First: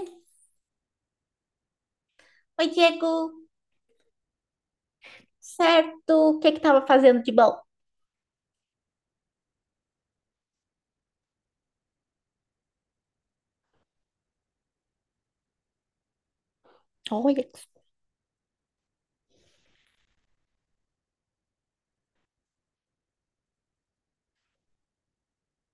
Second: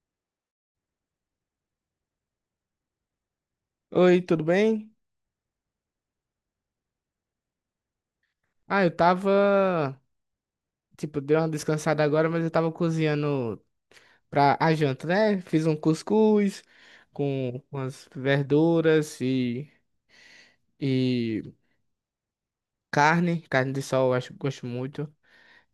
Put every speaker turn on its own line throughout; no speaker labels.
Oi, Diego.
Oi, tudo bem?
Certo. O que é que tava fazendo de bom?
Ah, eu tava, tipo, dei uma descansada agora, mas eu tava cozinhando pra a janta, né? Fiz um cuscuz
Olha,
com umas verduras e carne de sol, eu acho que gosto muito.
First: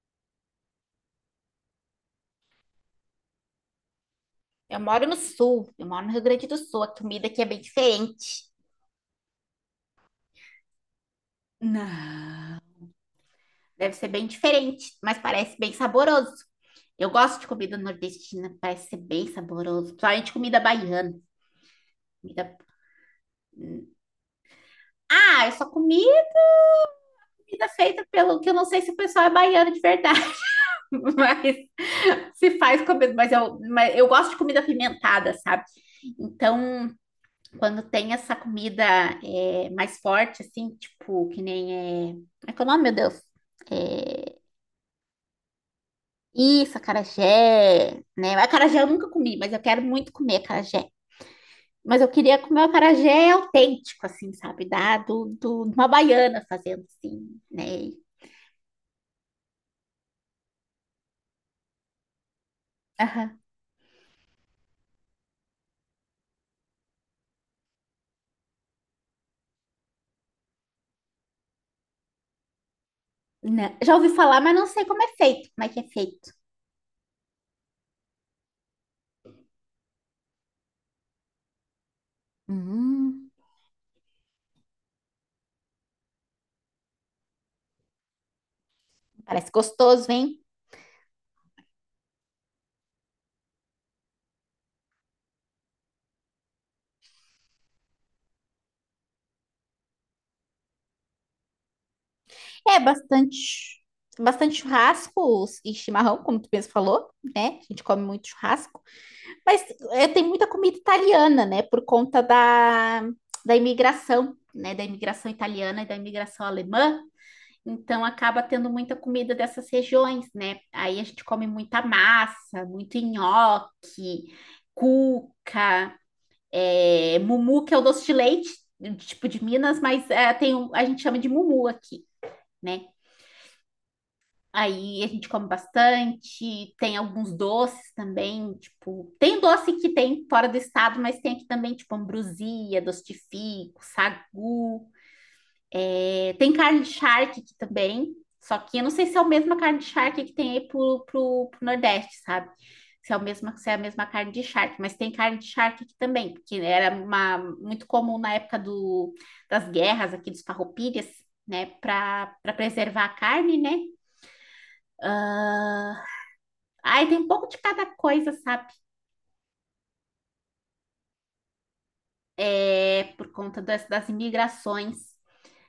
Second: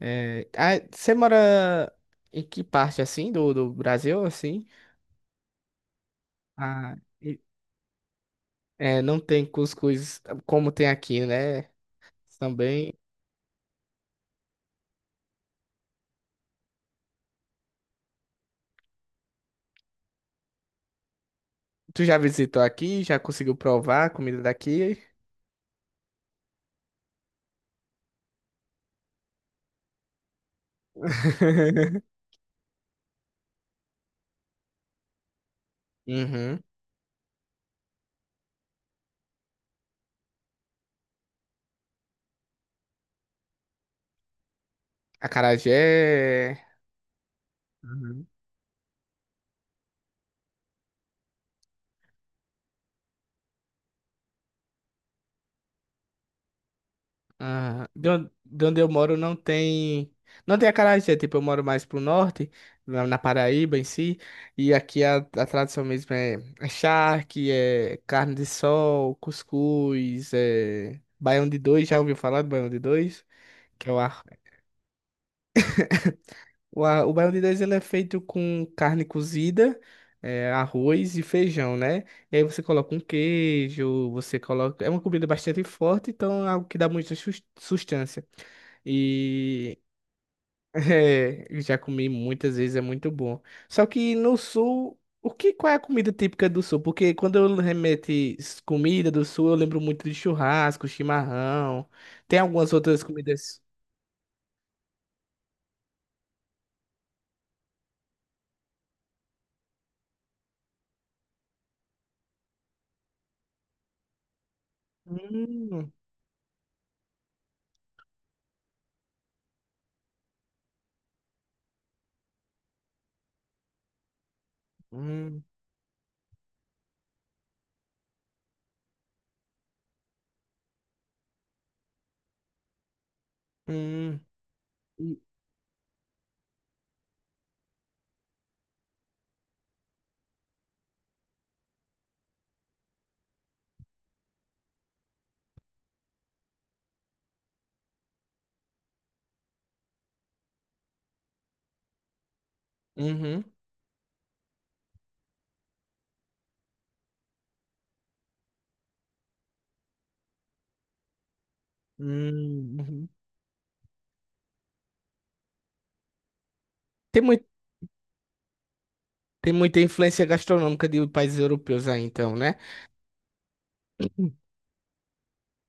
É, ah, você mora em que parte, assim, do Brasil, assim?
eu moro no sul, eu moro no Rio Grande do Sul. A
Ah,
comida
e-
aqui é bem diferente.
é, não tem cuscuz como tem aqui, né?
Não.
Também.
Deve ser bem diferente, mas parece bem saboroso. Eu gosto de comida nordestina, parece ser bem saboroso. Principalmente comida baiana.
Tu já
Comida...
visitou aqui? Já conseguiu
hum.
provar a comida daqui?
Ah, eu só comi comida feita pelo que eu não sei se o pessoal é baiano de verdade, mas se faz comida. Mas eu gosto de comida apimentada, sabe?
Uhum.
Então. Quando tem essa comida mais forte, assim, tipo, que nem é. Como é que é o nome, meu Deus? É...
Acarajé.
Isso, acarajé,
Uhum.
né? Acarajé eu nunca comi, mas eu quero muito comer acarajé. Mas eu queria comer o acarajé autêntico, assim, sabe? De uma baiana fazendo, assim,
Ah,
né?
de onde eu moro não tem. Não tem acarajé, tipo, eu moro mais pro norte, na
Aham.
Paraíba em si, e aqui a tradição mesmo é charque, é carne de sol, cuscuz, é baião de dois, já ouviu falar do baião de dois?
Né?
Que é
Já
o
ouvi falar,
arroz.
mas não sei como é feito, como é que é feito.
O baião de dois ele é feito com carne cozida, é, arroz e feijão, né? E aí você coloca um
Hum,
queijo, você coloca. É uma comida bastante forte, então é algo que dá muita sustância.
parece
E
gostoso, hein?
é, eu já comi muitas vezes, é muito bom. Só que no sul, o que, qual é a comida típica do sul? Porque quando eu remeto comida do sul, eu lembro muito de churrasco, chimarrão. Tem algumas
É
outras
bastante,
comidas.
bastante churrascos e chimarrão, como tu mesmo falou, né? A gente come muito churrasco, mas tem muita comida italiana, né? Por conta da imigração, né? Da imigração italiana e
Hum,
da imigração alemã. Então acaba tendo muita comida dessas regiões, né? Aí a gente come muita massa, muito nhoque,
hum,
cuca, mumu, que é o doce de leite, tipo de Minas, mas a gente chama de mumu aqui, né?
hum.
Aí a
Hum,
gente come bastante, tem alguns doces também, tipo, tem doce que tem fora do estado, mas tem aqui também, tipo, ambrosia, doce de fico, sagu. É, tem carne de charque aqui também, só que eu não sei se é a mesma carne de charque que tem aí pro Nordeste, sabe? Se é a
Uhum.
mesma, se é a mesma carne de charque, mas tem carne de charque aqui também, porque era uma, muito comum na época do, das guerras aqui dos farroupilhas, né, para preservar a
Uhum.
carne, né? Ah, ai tem
tem
um
muito,
pouco de cada coisa, sabe?
Tem muita influência gastronômica de países europeus aí, então, né?
É, por conta das
Uhum.
imigrações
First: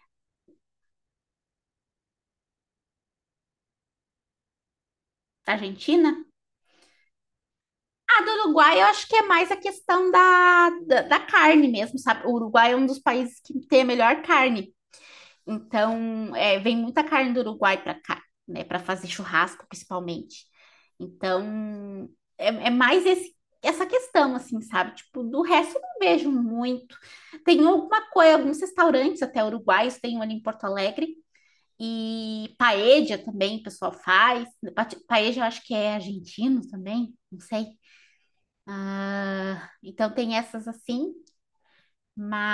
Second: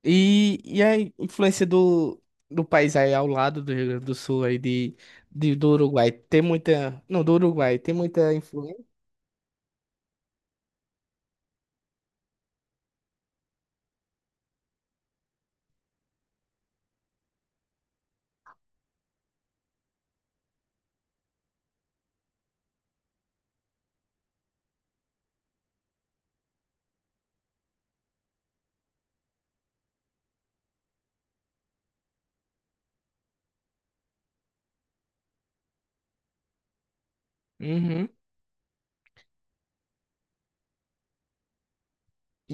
E a influência do país aí ao lado do Rio Grande do Sul aí
da
do Uruguai,
Argentina.
tem muita. Não, do Uruguai, tem
Ah, do
muita
Uruguai
influência.
eu acho que é mais a questão da carne mesmo, sabe? O Uruguai é um dos países que tem a melhor carne. Então, é, vem muita carne do Uruguai para cá, né? Para fazer churrasco, principalmente. Então, é, é mais esse essa questão, assim, sabe? Tipo, do resto eu não vejo muito. Tem alguma coisa, alguns restaurantes até uruguaios, tem um ali em Porto Alegre. E paella também o pessoal faz. Paella eu acho que é argentino também, não sei.
Uhum.
Ah, então tem essas assim,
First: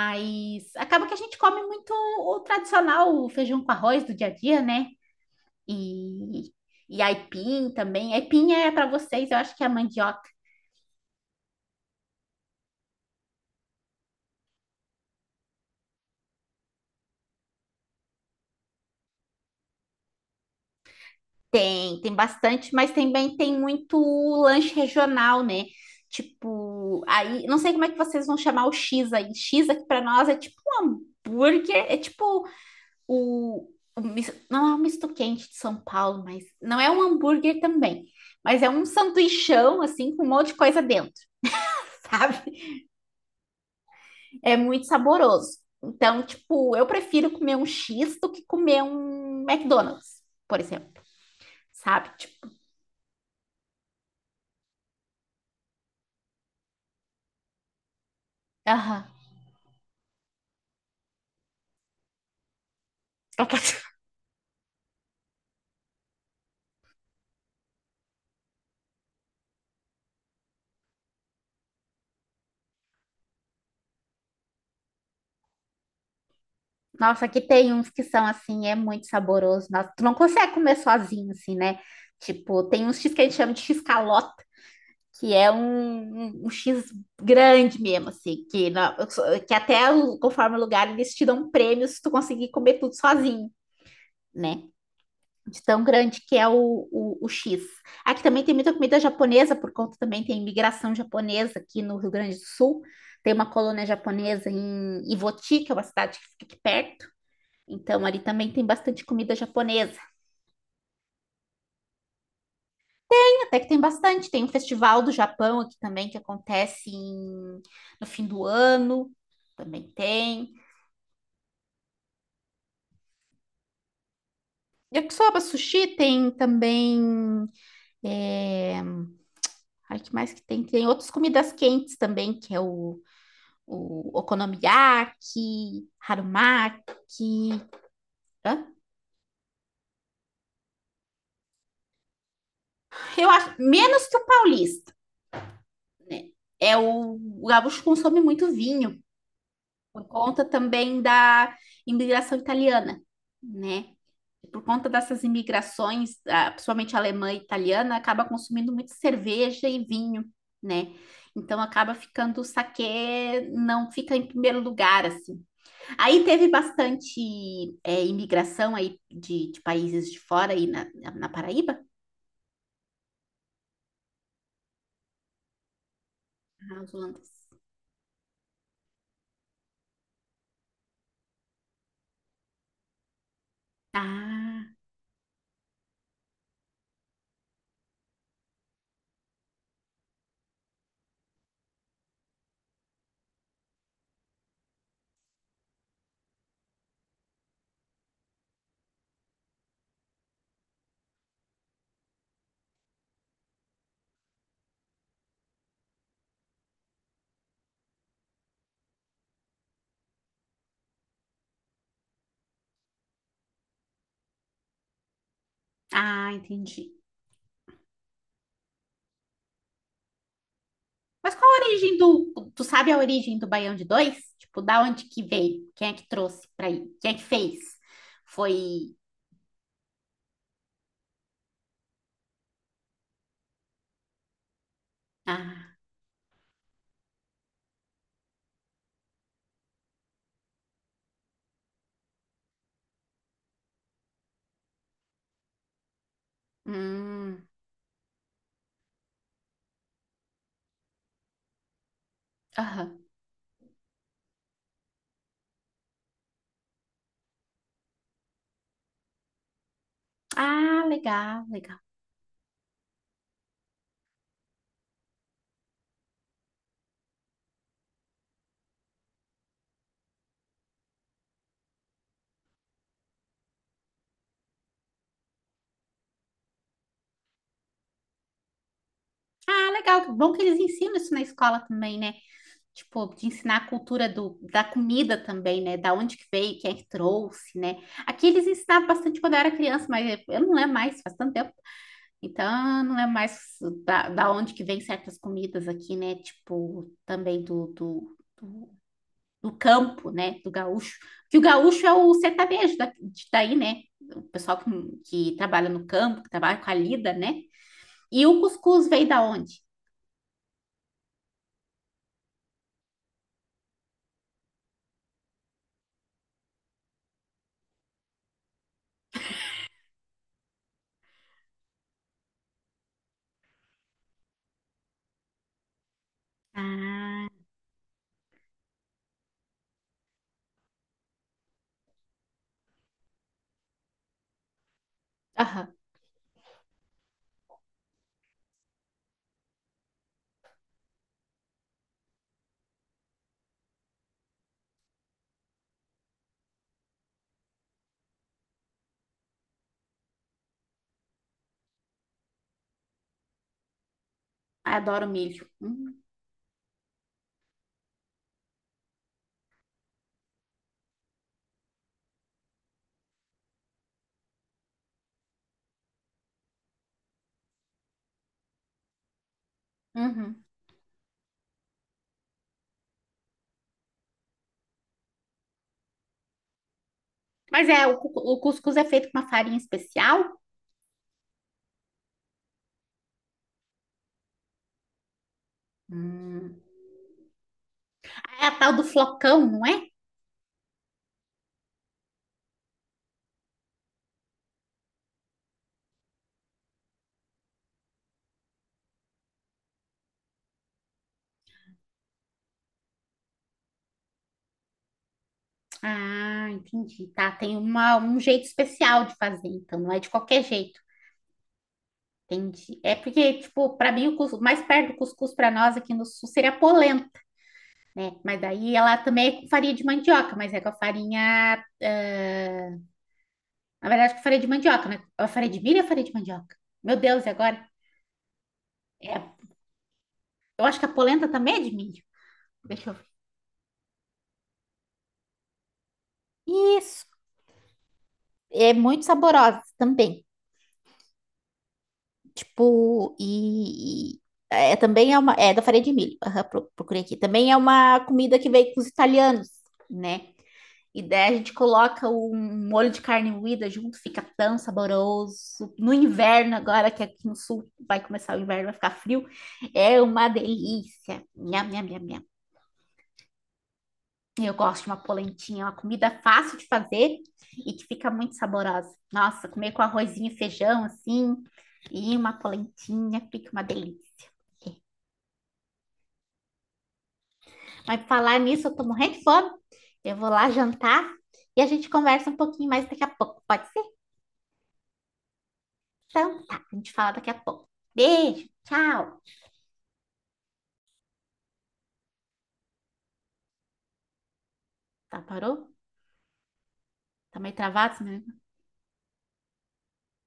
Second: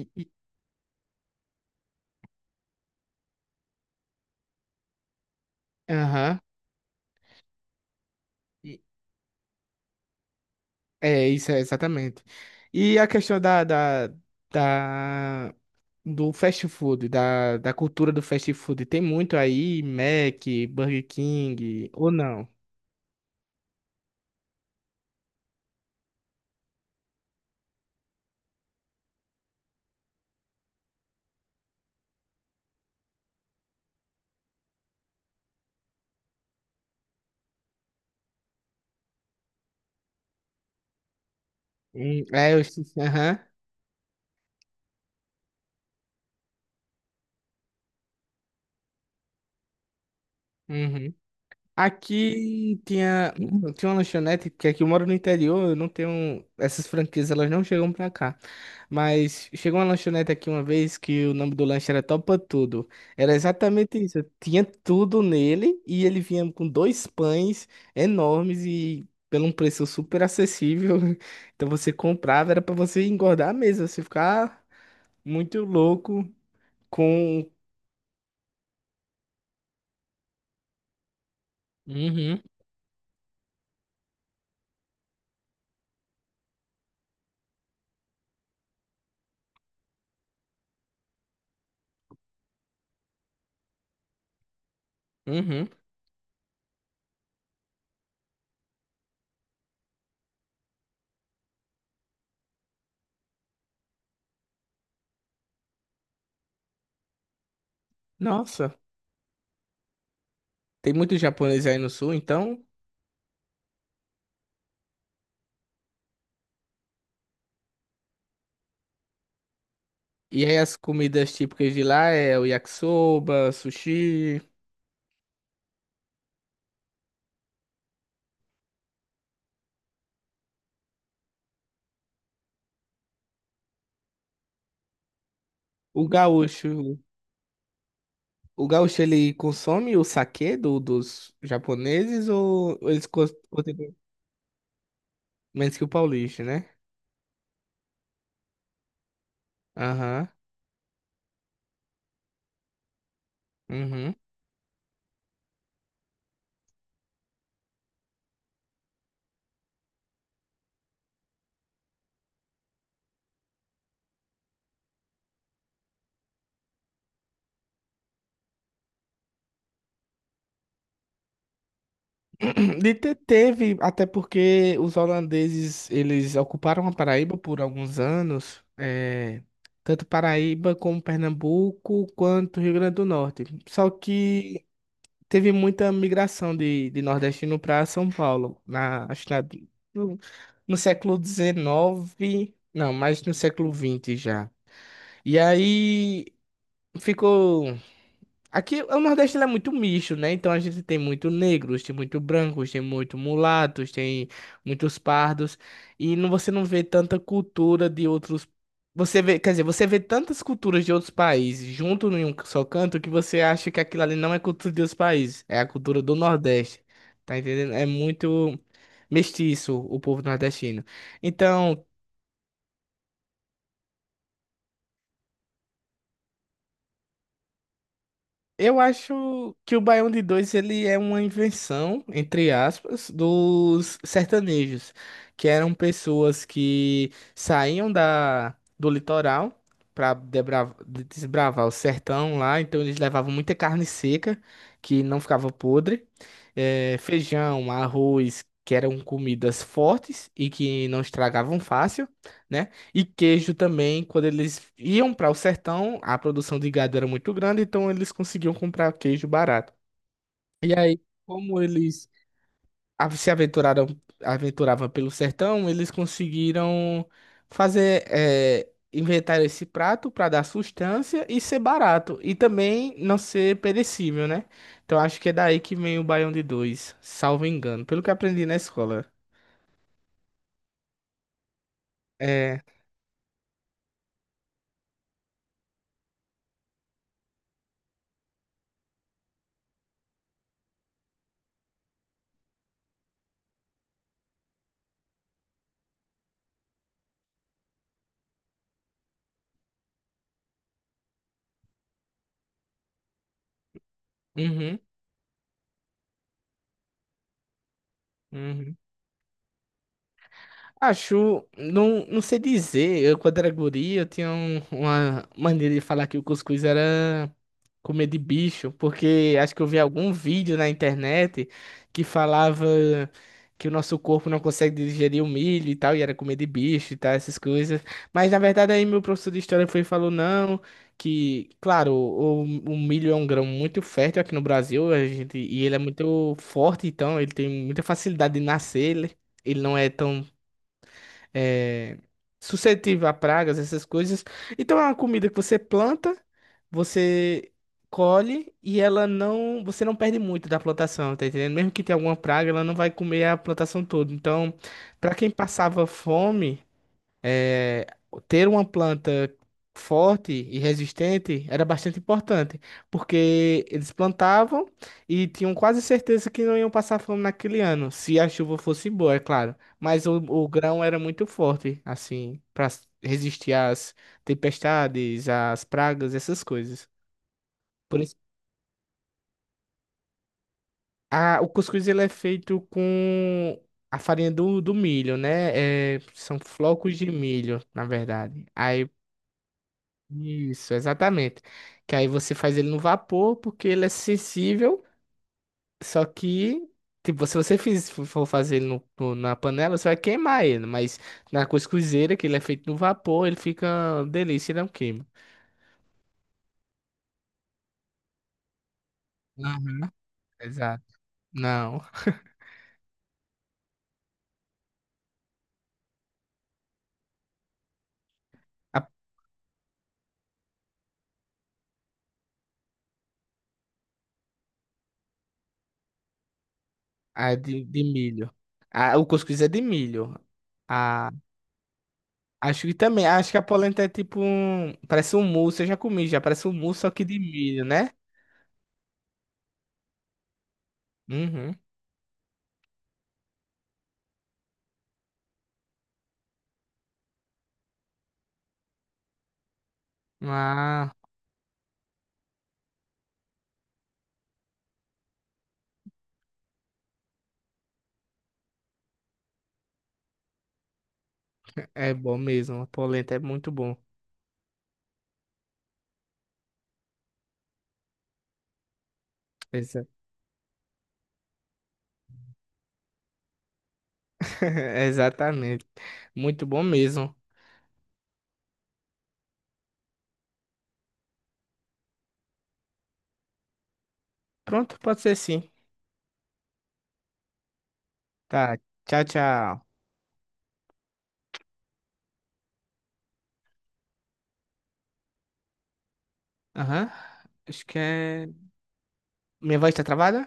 E- e-
acaba que a gente come muito o tradicional, o feijão com arroz do dia a dia, né?
Aham.
E, e aipim também. Aipim é
E-
para vocês, eu acho que é a mandioca.
É, isso é exatamente. E a questão da, do fast food, da cultura do fast food, tem muito aí, Mac, Burger King,
Tem,
ou
tem
não?
bastante, mas também tem muito lanche regional, né? Tipo, aí, não sei como é que vocês vão chamar o X aí. X aqui pra nós é tipo um hambúrguer, é tipo o, o não é um misto quente de São Paulo, mas não é um hambúrguer também. Mas é um sanduichão, assim, com um monte de coisa dentro, sabe?
É, eu esqueci. Aham.
É muito saboroso. Então, tipo, eu prefiro comer um X do que comer um McDonald's, por exemplo,
Uhum.
sabe? Tipo,
Aqui tinha, tinha uma lanchonete, porque aqui eu moro no interior, eu não tenho. Essas franquias, elas não chegam pra cá.
aham.
Mas chegou uma lanchonete aqui uma vez que o nome do lanche era Topa Tudo. Era exatamente isso. Tinha tudo nele e ele vinha com dois pães enormes e pelo um preço super acessível. Então você comprava, era pra você engordar mesmo, você ficar muito louco
Nossa, aqui
com.
tem uns que são assim, é muito saboroso. Nossa, tu não consegue comer sozinho, assim, né?
Uhum,
Tipo, tem uns X que a gente chama de X calota, que é um X grande mesmo, assim, que até conforme o lugar eles te dão um prêmio se tu conseguir comer tudo sozinho, né? De
uhum.
tão grande que é o X. Aqui também tem muita comida japonesa, por conta também tem imigração japonesa aqui no Rio Grande do Sul. Tem uma colônia japonesa em Ivoti, que é uma cidade que fica aqui perto. Então, ali também tem
Nossa.
bastante comida japonesa.
Tem muito japonês aí no sul, então.
Tem até que tem bastante. Tem um festival do Japão aqui também, no fim do ano. Também
E
tem.
aí as comidas típicas de lá é o yakisoba, sushi.
Yakisoba sushi tem também. É... Ai, que mais que tem? Tem outras comidas quentes também, que é o okonomiyaki,
O gaúcho,
harumaki. Hã?
o gaúcho ele consome o saquê dos japoneses ou eles
Eu acho
consomem
menos que o paulista,
menos que o
né?
paulista, né?
É o gaúcho consome muito vinho. Por
Aham.
conta também da imigração italiana, né?
Uhum.
Por conta dessas imigrações, ah, principalmente alemã e italiana, acaba consumindo muito cerveja e vinho, né? Então acaba ficando o saquê, não fica em primeiro lugar, assim. Aí teve bastante imigração aí de países de fora aí na Paraíba.
Teve, até porque os holandeses, eles
Ah,
ocuparam a
os
Paraíba
holandeses.
por alguns anos, é, tanto Paraíba como Pernambuco, quanto Rio Grande do Norte. Só que
Ah,
teve muita migração de nordestino para São Paulo, acho que no, no século XIX, não, mas no século XX já. E aí ficou. Aqui o Nordeste ele é muito misto, né? Então a gente tem muito negros, tem muito brancos, tem muito mulatos, tem muitos pardos. E não, você não vê tanta cultura de outros. Você vê, quer dizer, você vê tantas culturas de outros países junto em um só canto que você acha que aquilo ali não é cultura de outros países, é a cultura do
ah,
Nordeste.
entendi.
Tá entendendo? É muito mestiço o povo nordestino.
Mas qual a
Então.
origem do. Tu sabe a origem do Baião de Dois? Tipo, da onde que veio? Quem é que trouxe pra aí? Quem é que fez?
Eu
Foi.
acho que o Baião de Dois ele é uma invenção, entre aspas, dos sertanejos, que eram
Ah,
pessoas que saíam do litoral para desbravar o sertão lá, então eles levavam muita carne seca, que não ficava podre,
hum,
feijão, arroz, que eram comidas fortes e que não estragavam fácil, né?
aham.
E queijo também, quando eles iam para o sertão, a produção de gado era muito grande, então eles conseguiam comprar queijo barato. E
Ah,
aí,
legal,
como
legal.
eles se aventuravam pelo sertão, eles conseguiram fazer, inventar esse prato para dar sustância e ser barato, e também não ser perecível, né? Então acho que é daí que vem o baião de dois, salvo engano, pelo que aprendi na escola.
Ah, legal. Bom que eles ensinam isso na escola também, né?
É.
Tipo, de ensinar a cultura do, da comida também, né? Da onde que veio, quem é que trouxe, né? Aqui eles ensinavam bastante quando eu era criança, mas eu não lembro mais, faz tanto tempo. Então, não é mais da onde que vem certas comidas aqui, né? Tipo, também do campo, né? Do gaúcho. Que o gaúcho é o sertanejo daí, né? O pessoal
Uhum.
que trabalha no campo, que trabalha com a lida, né? E o
Uhum.
cuscuz veio da onde?
Acho, não, não sei dizer. Eu, quando era guri, eu tinha uma maneira de falar que o cuscuz era comer de bicho, porque acho que eu vi algum vídeo na internet que falava que o nosso corpo não consegue digerir o milho e tal, e era comer de bicho e tal,
Ah,
essas coisas. Mas na verdade, aí meu professor de história foi e falou: não, que, claro, o milho é um grão muito fértil aqui no Brasil, a gente, e
aham.
ele é muito forte, então ele tem muita facilidade de nascer. Ele não é tão é, suscetível a pragas, essas coisas. Então é uma comida que você planta, você colhe e ela não, você não perde muito da plantação, tá entendendo? Mesmo que tenha alguma praga, ela não vai comer a plantação toda. Então,
Ah, adoro
para quem
milho.
passava fome é, ter uma planta forte e resistente era bastante importante, porque eles plantavam e tinham quase certeza que não iam passar fome naquele ano, se a chuva fosse boa, é claro. Mas o,
Uhum.
o grão era muito forte, assim, para resistir às tempestades, às pragas, essas coisas.
Mas é,
Por isso,
o cuscuz é feito com uma farinha especial.
o cuscuz ele é feito com a farinha do milho, né? É, são
Hum.
flocos de milho, na verdade.
É a tal do
Aí
flocão, não é?
isso, exatamente. Que aí você faz ele no vapor porque ele é sensível, só que tipo, se você for fazer ele na panela, você vai queimar ele, mas na cuscuzeira, que ele é feito no vapor, ele fica uma delícia, ele não queima.
Ah, entendi. Tá, tem uma, um jeito especial de fazer, então
Uhum.
não é de qualquer jeito.
Exato. Não,
Entendi. É porque, tipo, para mim o mais perto do cuscuz para nós aqui no sul seria a polenta, né? Mas daí
a,
ela também é com farinha de mandioca, mas é com a farinha, ah, na verdade, com farinha de mandioca, né? A farinha de milho ou a farinha de mandioca? Meu Deus, e
a de,
agora?
de milho. A, o
É,
cuscuz é de milho.
eu acho que a
A,
polenta também é de milho.
acho que
Deixa eu
também,
ver.
acho que a polenta é tipo um, parece um mousse, eu já comi, já parece um mousse, só que
Isso.
de milho, né?
É muito saborosa também.
Uhum.
Tipo, também é uma. É da farinha de milho. Aham, procurei aqui. Também é uma comida que veio com os italianos, né?
Ah.
E daí a gente coloca um molho de carne moída junto, fica tão saboroso. No inverno, agora que aqui no sul vai começar o inverno, vai ficar frio, é uma delícia. Nham, nham,
É
nham,
bom
nham.
mesmo, a polenta é muito bom.
Eu gosto de uma polentinha, uma comida fácil de fazer e que fica muito saborosa. Nossa, comer com
Exa-
arrozinho e feijão assim, e uma polentinha, fica uma delícia.
Exatamente. Muito bom mesmo.
Aí, pra falar nisso, eu tô morrendo de fome. Eu vou lá jantar e a gente conversa um pouquinho mais daqui a pouco. Pode ser?
Pronto, pode ser sim.
Então, tá. A gente fala daqui a pouco. Beijo,
Tá, tchau,
tchau.
tchau.
Tá, parou?
Aham.
Tá meio
Acho que
travado, né?
é. Minha voz tá travada?